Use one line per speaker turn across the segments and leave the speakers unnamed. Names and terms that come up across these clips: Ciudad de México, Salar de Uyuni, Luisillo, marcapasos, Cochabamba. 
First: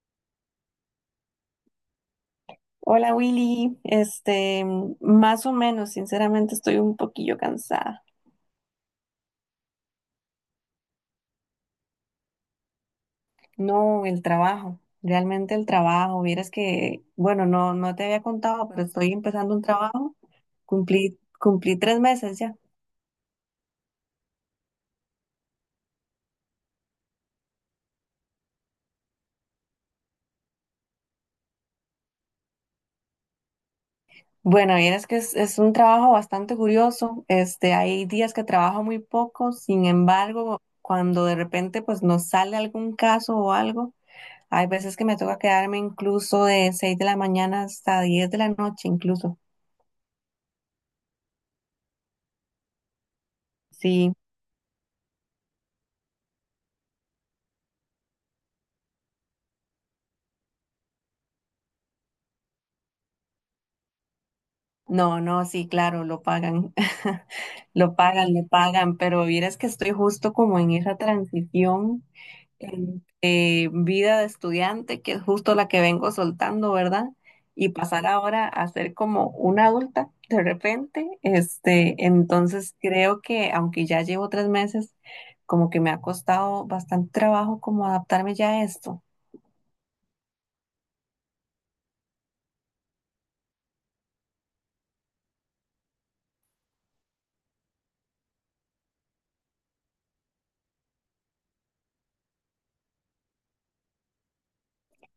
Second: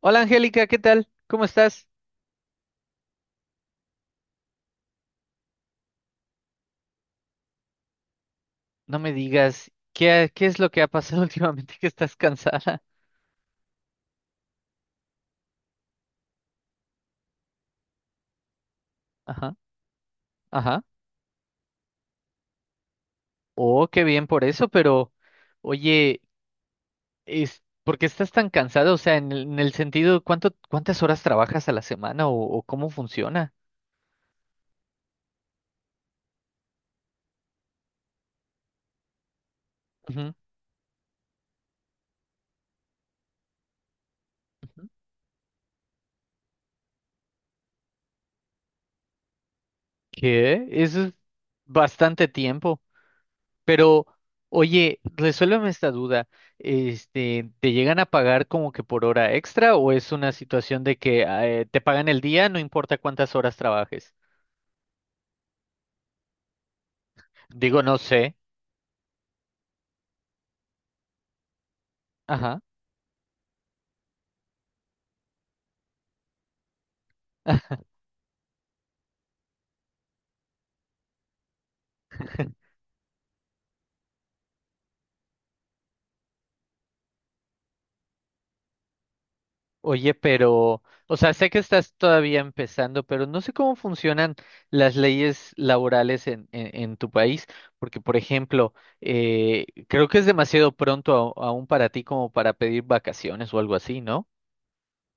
Hola Angélica, ¿qué tal? ¿Cómo estás?
Hola Willy, este, más o menos, sinceramente estoy un poquillo cansada.
No me digas, qué es lo que ha pasado últimamente que estás cansada?
No, el trabajo, realmente el trabajo. Vieras que, bueno, no, no te había contado, pero estoy
Ajá,
empezando un trabajo.
ajá.
Cumplí 3 meses ya.
Oh, qué bien por eso, pero oye, ¿por qué estás tan cansada? O sea, en el sentido, ¿cuántas horas trabajas a la semana o cómo funciona?
Bueno, vieras que es un trabajo bastante curioso. Este, hay días que trabajo muy poco, sin
Ujú,
embargo, cuando de repente pues nos sale algún caso o algo, hay
ujú.
veces que me toca quedarme incluso de 6 de la mañana hasta 10 de la noche incluso.
¿Qué? Eso es bastante tiempo. Pero,
Sí.
oye, resuélveme esta duda. ¿Te llegan a pagar como que por hora extra o es una situación de que te pagan el día, no importa cuántas horas trabajes?
No, no, sí, claro, lo pagan,
Digo, no
lo pagan,
sé.
le pagan, pero vieras que estoy justo como en esa transición
Ajá.
entre vida de estudiante, que es justo la que vengo soltando, ¿verdad? Y pasar ahora a ser como una adulta de repente, este, entonces creo que aunque ya llevo 3 meses, como que me ha costado bastante trabajo como adaptarme ya a esto.
Oye, pero, o sea, sé que estás todavía empezando, pero no sé cómo funcionan las leyes laborales en tu país, porque, por ejemplo, creo que es demasiado pronto aún para ti como para pedir vacaciones o algo así, ¿no?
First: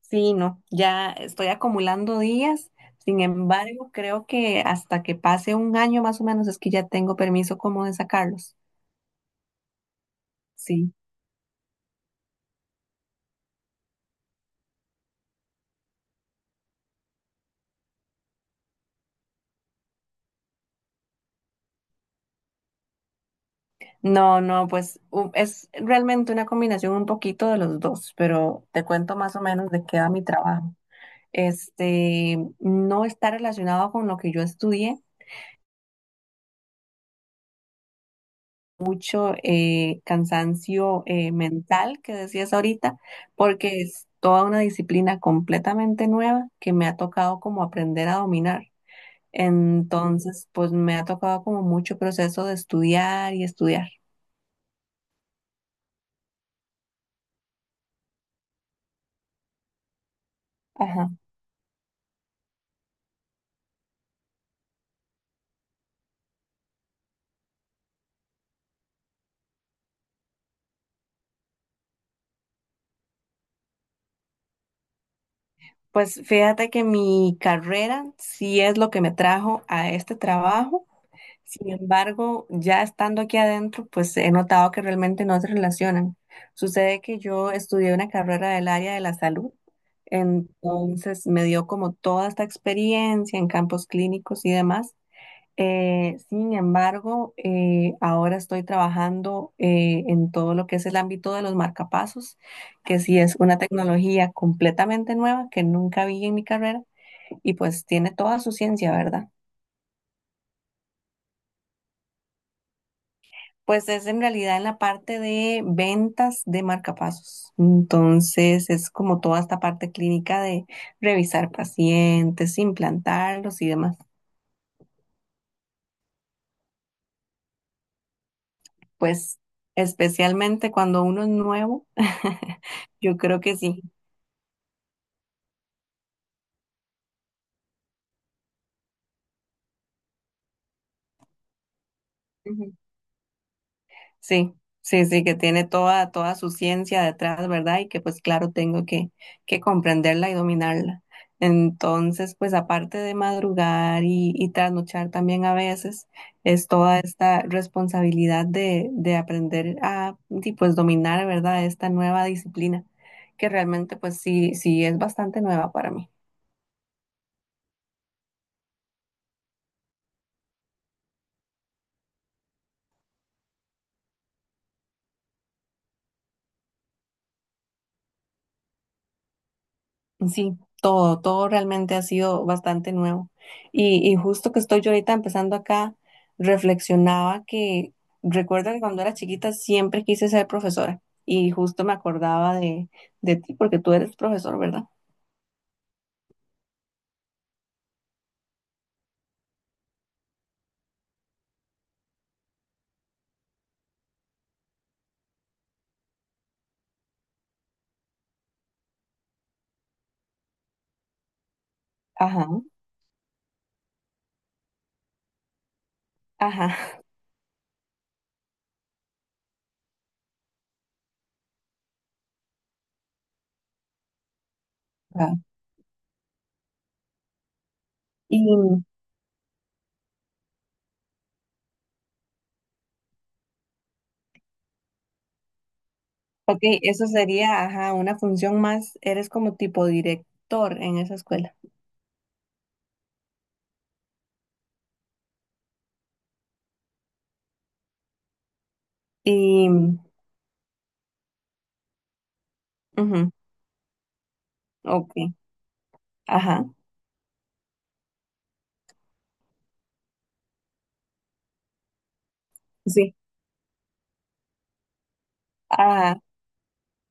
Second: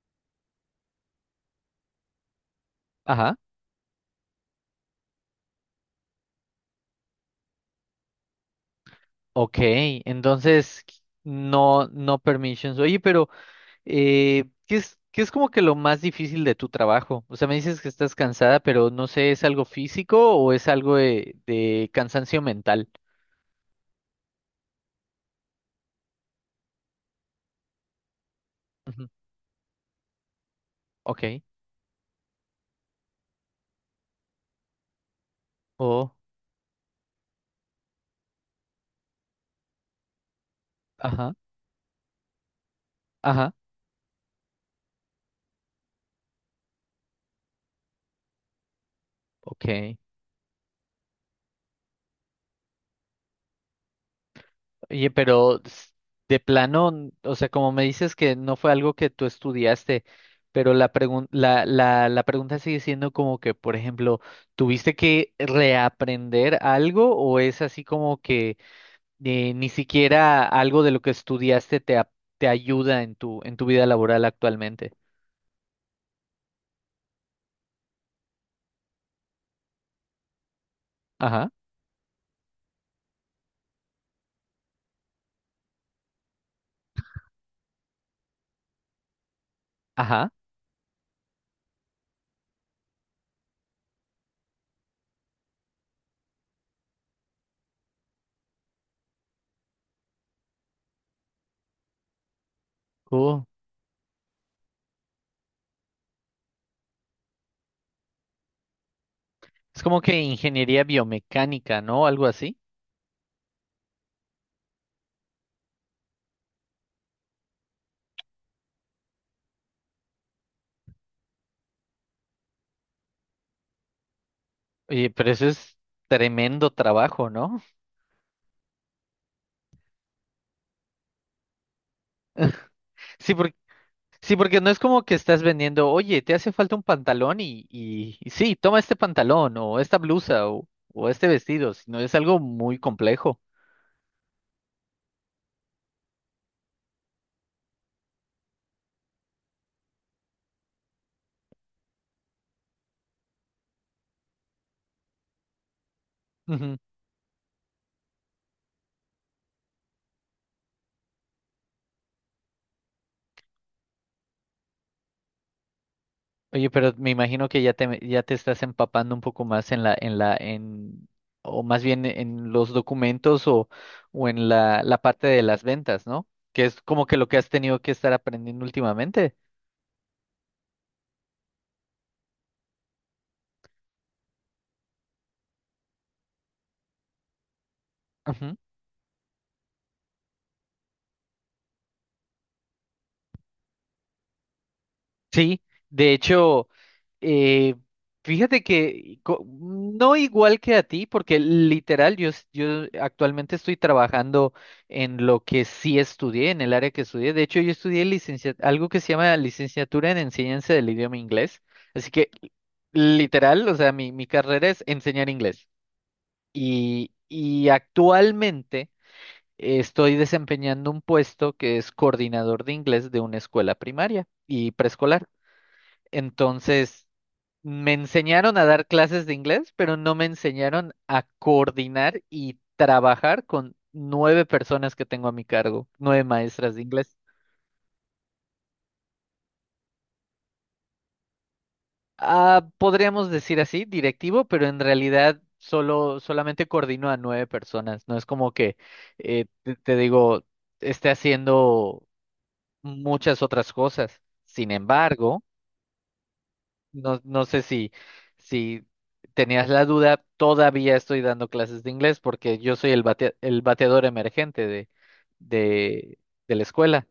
Sí, no, ya estoy acumulando días. Sin
Ajá.
embargo, creo que hasta que pase un año más o menos es que ya tengo permiso como de sacarlos.
Ok, entonces
Sí.
no, no permissions. Oye, pero qué es como que lo más difícil de tu trabajo? O sea, me dices que estás cansada, pero no sé, ¿es algo físico o es algo de cansancio mental?
No, no, pues es realmente una combinación un poquito de los dos, pero te
Ujú,
cuento más o menos de qué va mi trabajo.
ok.
Este, no está relacionado con lo que yo estudié,
Oh,
mucho cansancio
ajá,
mental que decías ahorita,
ajá,
porque es toda una disciplina completamente nueva que me ha tocado como aprender a dominar.
ok.
Entonces, pues me ha tocado como mucho proceso de estudiar y estudiar.
Oye, pero de plano, o sea, como me dices que no fue algo que tú estudiaste, pero la
Ajá.
pregun- la, la, la pregunta sigue siendo como que, por ejemplo, ¿tuviste que reaprender algo o es así como que ni siquiera algo de lo que estudiaste te ayuda en tu vida laboral actualmente?
Pues fíjate que mi carrera sí es lo que me trajo a este trabajo.
Ajá,
Sin embargo, ya estando aquí adentro, pues he notado que realmente no se relacionan. Sucede que yo estudié una carrera del área de la salud,
ajá.
entonces me dio como toda esta experiencia en campos clínicos y demás. Sin embargo, ahora estoy trabajando en todo lo que es el ámbito de los marcapasos, que sí es
Oh.
una tecnología completamente nueva que nunca vi en mi carrera y pues tiene toda su ciencia, ¿verdad?
Es como que ingeniería biomecánica, ¿no? Algo así.
Pues es en realidad en la parte de ventas de marcapasos. Entonces es como toda esta parte clínica de revisar pacientes, implantarlos y demás.
Oye, pero eso es tremendo trabajo, ¿no?
Pues especialmente cuando uno es nuevo, yo
Sí,
creo
porque
que sí.
sí, porque no es como que estás vendiendo, oye, te hace falta un pantalón y sí, toma este pantalón o esta blusa o este vestido, sino es algo muy complejo.
Sí, sí, sí, que tiene toda, toda su ciencia detrás, ¿verdad? Y que pues claro, tengo que comprenderla y dominarla. Entonces, pues aparte de madrugar y trasnochar también a veces, es
Ujú.
toda esta responsabilidad de aprender a y pues dominar, ¿verdad? Esta nueva disciplina, que realmente pues sí, sí es bastante nueva para mí.
Oye, pero me imagino que ya ya te estás empapando un poco más o más bien en los documentos o en la parte de las ventas, ¿no? Que es como que lo que has tenido que estar aprendiendo últimamente.
Sí, todo, todo realmente ha sido bastante nuevo. Y justo que estoy yo ahorita empezando acá, reflexionaba que recuerdo que cuando era chiquita siempre quise ser profesora y justo me acordaba de ti porque tú eres profesor, ¿verdad?
Sí, de hecho, eh, fíjate que no igual que a ti, porque literal yo, yo actualmente estoy trabajando en lo que sí estudié, en el área que estudié. De hecho, yo estudié algo que se llama licenciatura en enseñanza del idioma inglés. Así que
Ajá,
literal, o sea, mi carrera es enseñar inglés.
ajá.
Y actualmente estoy desempeñando un puesto que es coordinador de inglés de una escuela primaria y preescolar.
Ajá.
Entonces, me enseñaron a
Y,
dar clases de inglés, pero no me enseñaron a coordinar y trabajar con nueve personas que tengo a mi cargo, nueve
ok,
maestras de
eso
inglés.
sería, ajá, una función más, eres como tipo director en esa escuela.
Ah, podríamos decir así, directivo, pero en realidad solamente coordino a nueve personas. No es como que eh,
Y,
te, te digo, esté haciendo
ujú.
muchas otras cosas. Sin
Ok,
embargo,
ajá,
no, no sé si tenías la duda, todavía estoy dando clases de inglés porque yo soy
sí.
el bateador emergente
Ah,
de, de la escuela.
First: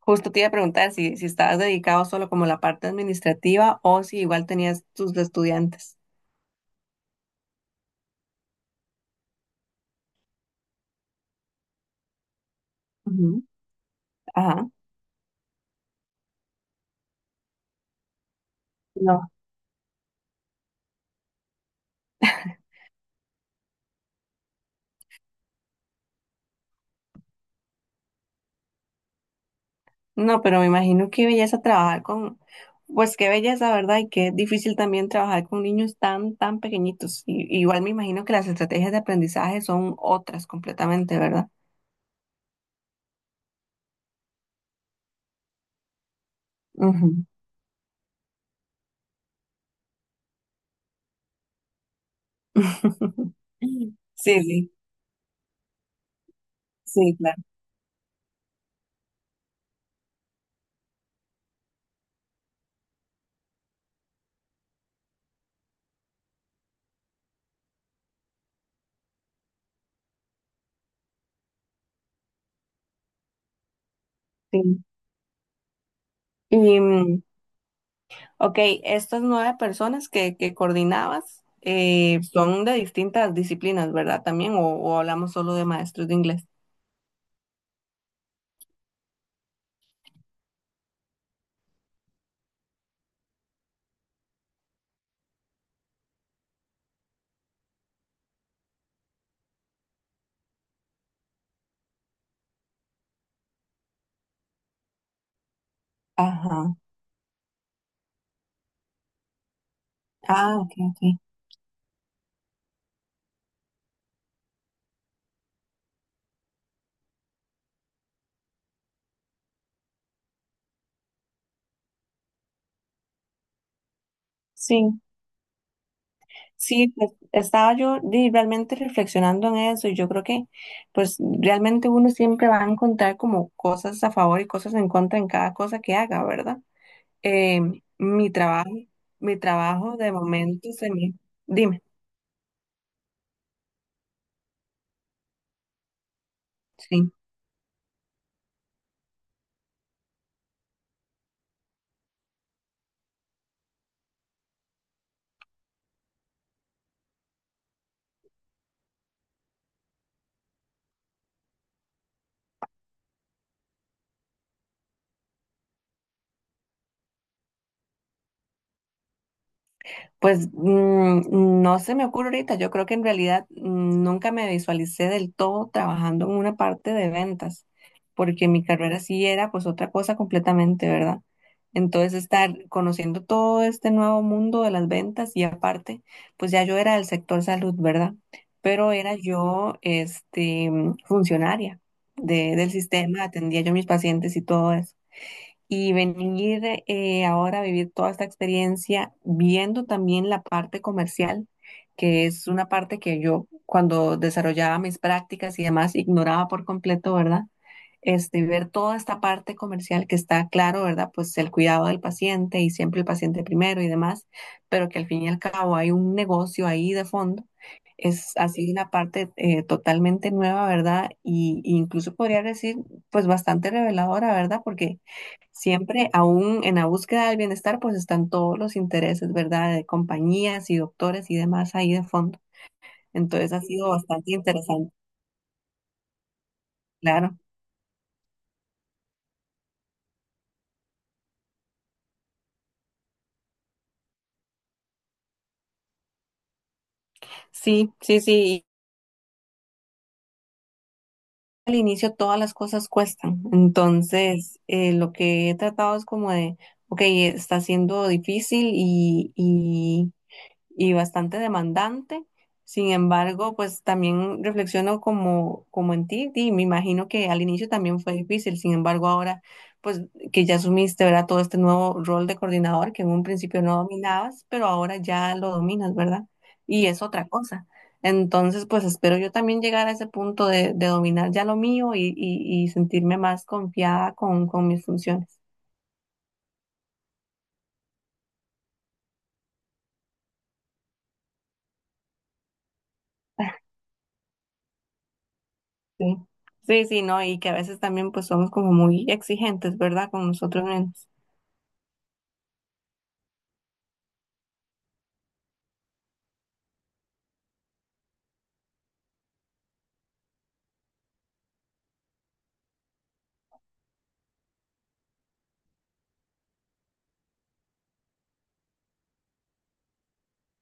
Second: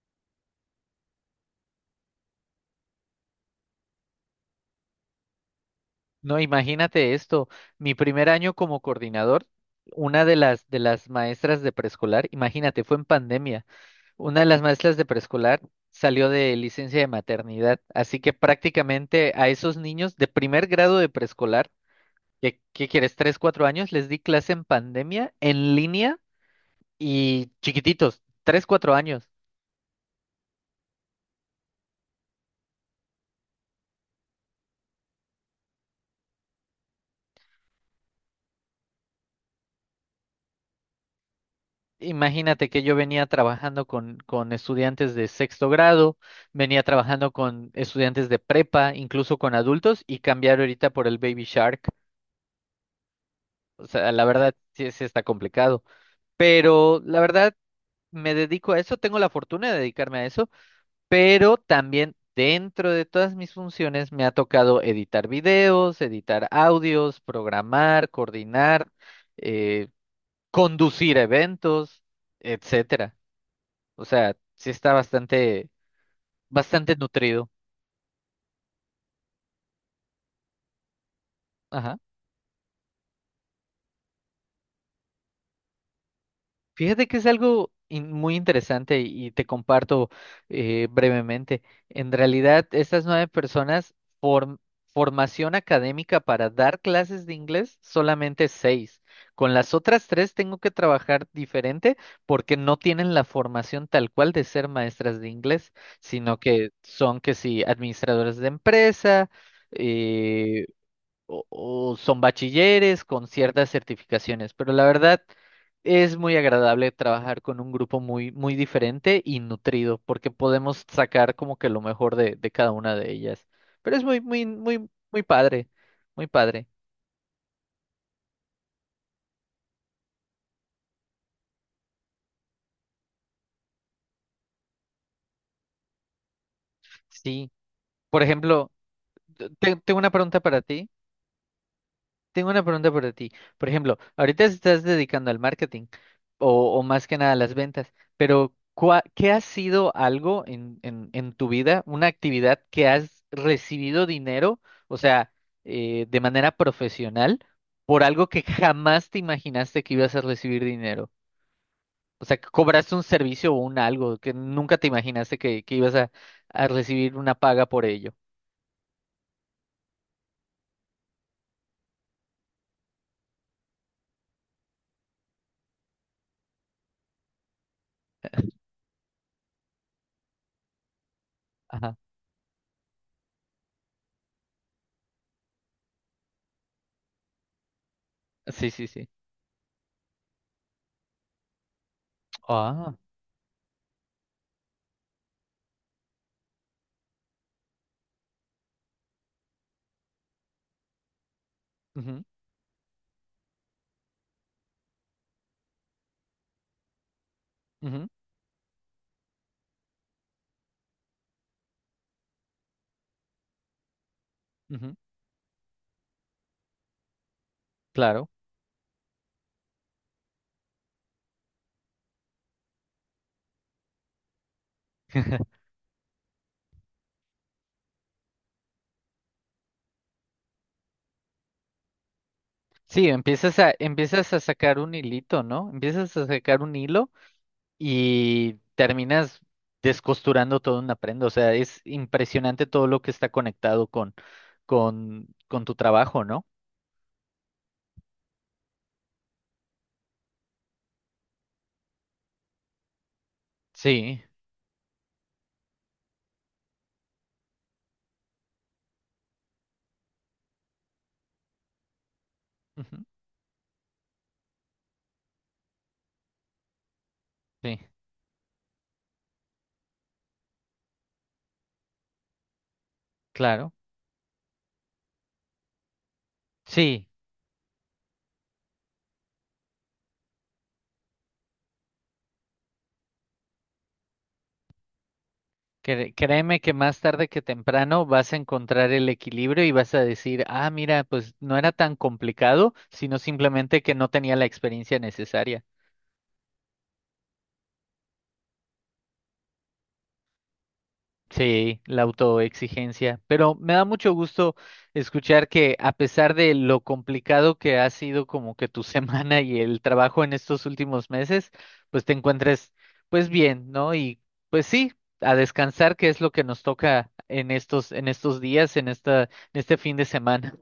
justo te iba a preguntar si, si estabas dedicado solo como a la parte administrativa o si igual tenías tus estudiantes.
No, imagínate esto, mi primer año como coordinador, una de las maestras de preescolar, imagínate, fue en
Ujú.
pandemia, una de las
Ajá,
maestras de preescolar salió de licencia de maternidad, así que
no.
prácticamente a esos niños de primer grado de preescolar, ¿qué, qué quieres? ¿Tres, cuatro años? Les di clase en pandemia, en línea y chiquititos, tres, cuatro años.
No, pero me imagino qué belleza trabajar con, pues qué belleza, ¿verdad? Y qué difícil también trabajar con niños tan, tan pequeñitos. Y- igual me imagino que las estrategias de aprendizaje son otras completamente, ¿verdad?
Imagínate que yo venía trabajando con estudiantes de sexto grado, venía
Ujú.
trabajando con estudiantes de prepa, incluso con adultos, y cambiar ahorita por el Baby Shark. O sea, la
Sí,
verdad
sí,
sí está complicado. Pero
sí,
la
claro.
verdad me dedico a eso, tengo la fortuna de dedicarme a eso, pero también dentro de todas mis funciones me ha tocado editar videos, editar audios, programar, coordinar eh, conducir eventos, etcétera. O sea, sí
Sí.
está bastante,
Y,
bastante nutrido.
ok, estas nueve personas que coordinabas
Ajá.
son de distintas disciplinas, ¿verdad? También, o hablamos solo de maestros de inglés.
Fíjate que es algo muy interesante y te comparto brevemente. En realidad, estas nueve personas, form- formación académica para dar clases de inglés, solamente seis. Con las otras tres tengo que trabajar diferente porque no tienen la formación tal cual de ser maestras de inglés, sino
Ajá.
que son que sí, administradores de empresa,
Ah,
eh,
ok, ok.
o son bachilleres con ciertas certificaciones, pero la verdad es muy agradable trabajar con un grupo muy, muy diferente y nutrido, porque podemos sacar como que lo mejor de cada una de ellas. Pero es muy, muy, muy,
Sí,
muy padre, muy padre.
sí, pues estaba yo realmente reflexionando en eso y yo creo que pues realmente uno siempre va a encontrar como cosas a favor y cosas en contra en cada cosa que haga, ¿verdad?
Sí.
Eh,
Por
mi trabajo,
ejemplo,
mi trabajo
tengo una
de
pregunta para
momento
ti.
se me... Dime,
Tengo una pregunta para ti. Por ejemplo, ahorita estás dedicando al marketing o más
sí.
que nada a las ventas, pero ¿qué ha sido algo en tu vida, una actividad que has recibido dinero, o sea, de manera profesional, por algo que jamás te imaginaste que ibas a recibir dinero? O sea, que cobraste un servicio o un algo que nunca te imaginaste que ibas a recibir una paga por ello.
Pues no se me ocurre ahorita. Yo creo que en realidad nunca me visualicé del todo trabajando en una parte de ventas, porque mi carrera sí era pues otra cosa completamente, ¿verdad?
Ajá.
Entonces estar conociendo todo este nuevo mundo de las ventas y aparte, pues ya yo era del sector salud, ¿verdad?
Sí, sí,
Pero
sí.
era yo este funcionaria del
Ah.
sistema, atendía yo mis pacientes y todo eso y venir ahora a vivir toda esta experiencia, viendo también la parte comercial,
Ujú,
que es una parte que yo cuando desarrollaba mis prácticas y demás ignoraba por completo, ¿verdad?
ujú,
Este, ver toda esta parte comercial que está claro, ¿verdad? Pues el cuidado del paciente y siempre el paciente primero y demás, pero
ujú,
que al fin y al cabo hay un negocio ahí de fondo
claro.
es así una parte totalmente nueva, ¿verdad? Y incluso podría decir, pues bastante reveladora, ¿verdad? Porque siempre, aún en la búsqueda del bienestar, pues están todos los intereses, ¿verdad? De compañías y doctores y demás ahí de fondo.
Sí,
Entonces
empiezas
ha
a,
sido bastante
empiezas a sacar
interesante,
un hilito, ¿no? Empiezas a sacar un hilo
claro.
y terminas descosturando toda una prenda. O sea, es impresionante todo lo que está conectado con tu trabajo, ¿no?
Sí, sí, sí. Al inicio todas las cosas cuestan.
Sí,
Entonces, lo que he tratado es como de, ok, está siendo difícil y bastante demandante. Sin
ujú,
embargo, pues también reflexiono como, como en ti y me imagino que al inicio
sí,
también fue difícil. Sin embargo, ahora pues que ya asumiste, ¿verdad? Todo este nuevo rol de coordinador que en un principio
claro.
no dominabas, pero ahora ya lo dominas, ¿verdad? Y es
Sí,
otra cosa. Entonces, pues espero yo también llegar a ese punto de dominar ya lo mío y sentirme más confiada con mis funciones.
créeme que más tarde que temprano vas a encontrar el equilibrio y vas a decir, ah, mira, pues no era tan complicado, sino simplemente que no tenía la experiencia necesaria.
Sí, sí, sí, no, y que a veces también pues somos como muy exigentes, ¿verdad? Con nosotros mismos.
Sí, la autoexigencia. Pero me da mucho gusto escuchar que a pesar de lo complicado que ha sido como que tu semana y el trabajo en estos últimos meses, pues te encuentres pues bien, ¿no? Y pues sí, a descansar, que es lo que nos toca en estos días, en esta, en este fin de semana.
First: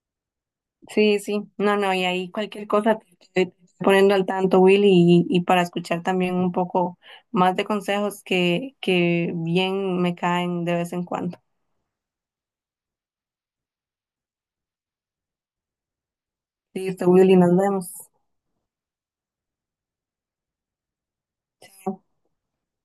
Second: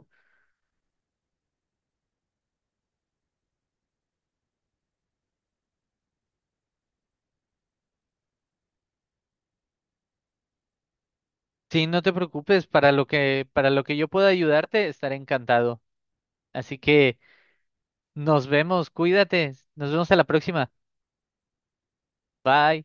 Sí, sí, no, no, y ahí cualquier cosa te estoy poniendo al tanto, Willy, y para escuchar también un poco más de consejos que bien me caen de vez en cuando.
Sí, no te preocupes, para lo que yo pueda ayudarte, estaré encantado. Así
Listo,
que
Willy, nos vemos.
nos vemos, cuídate, nos vemos a la próxima. Bye.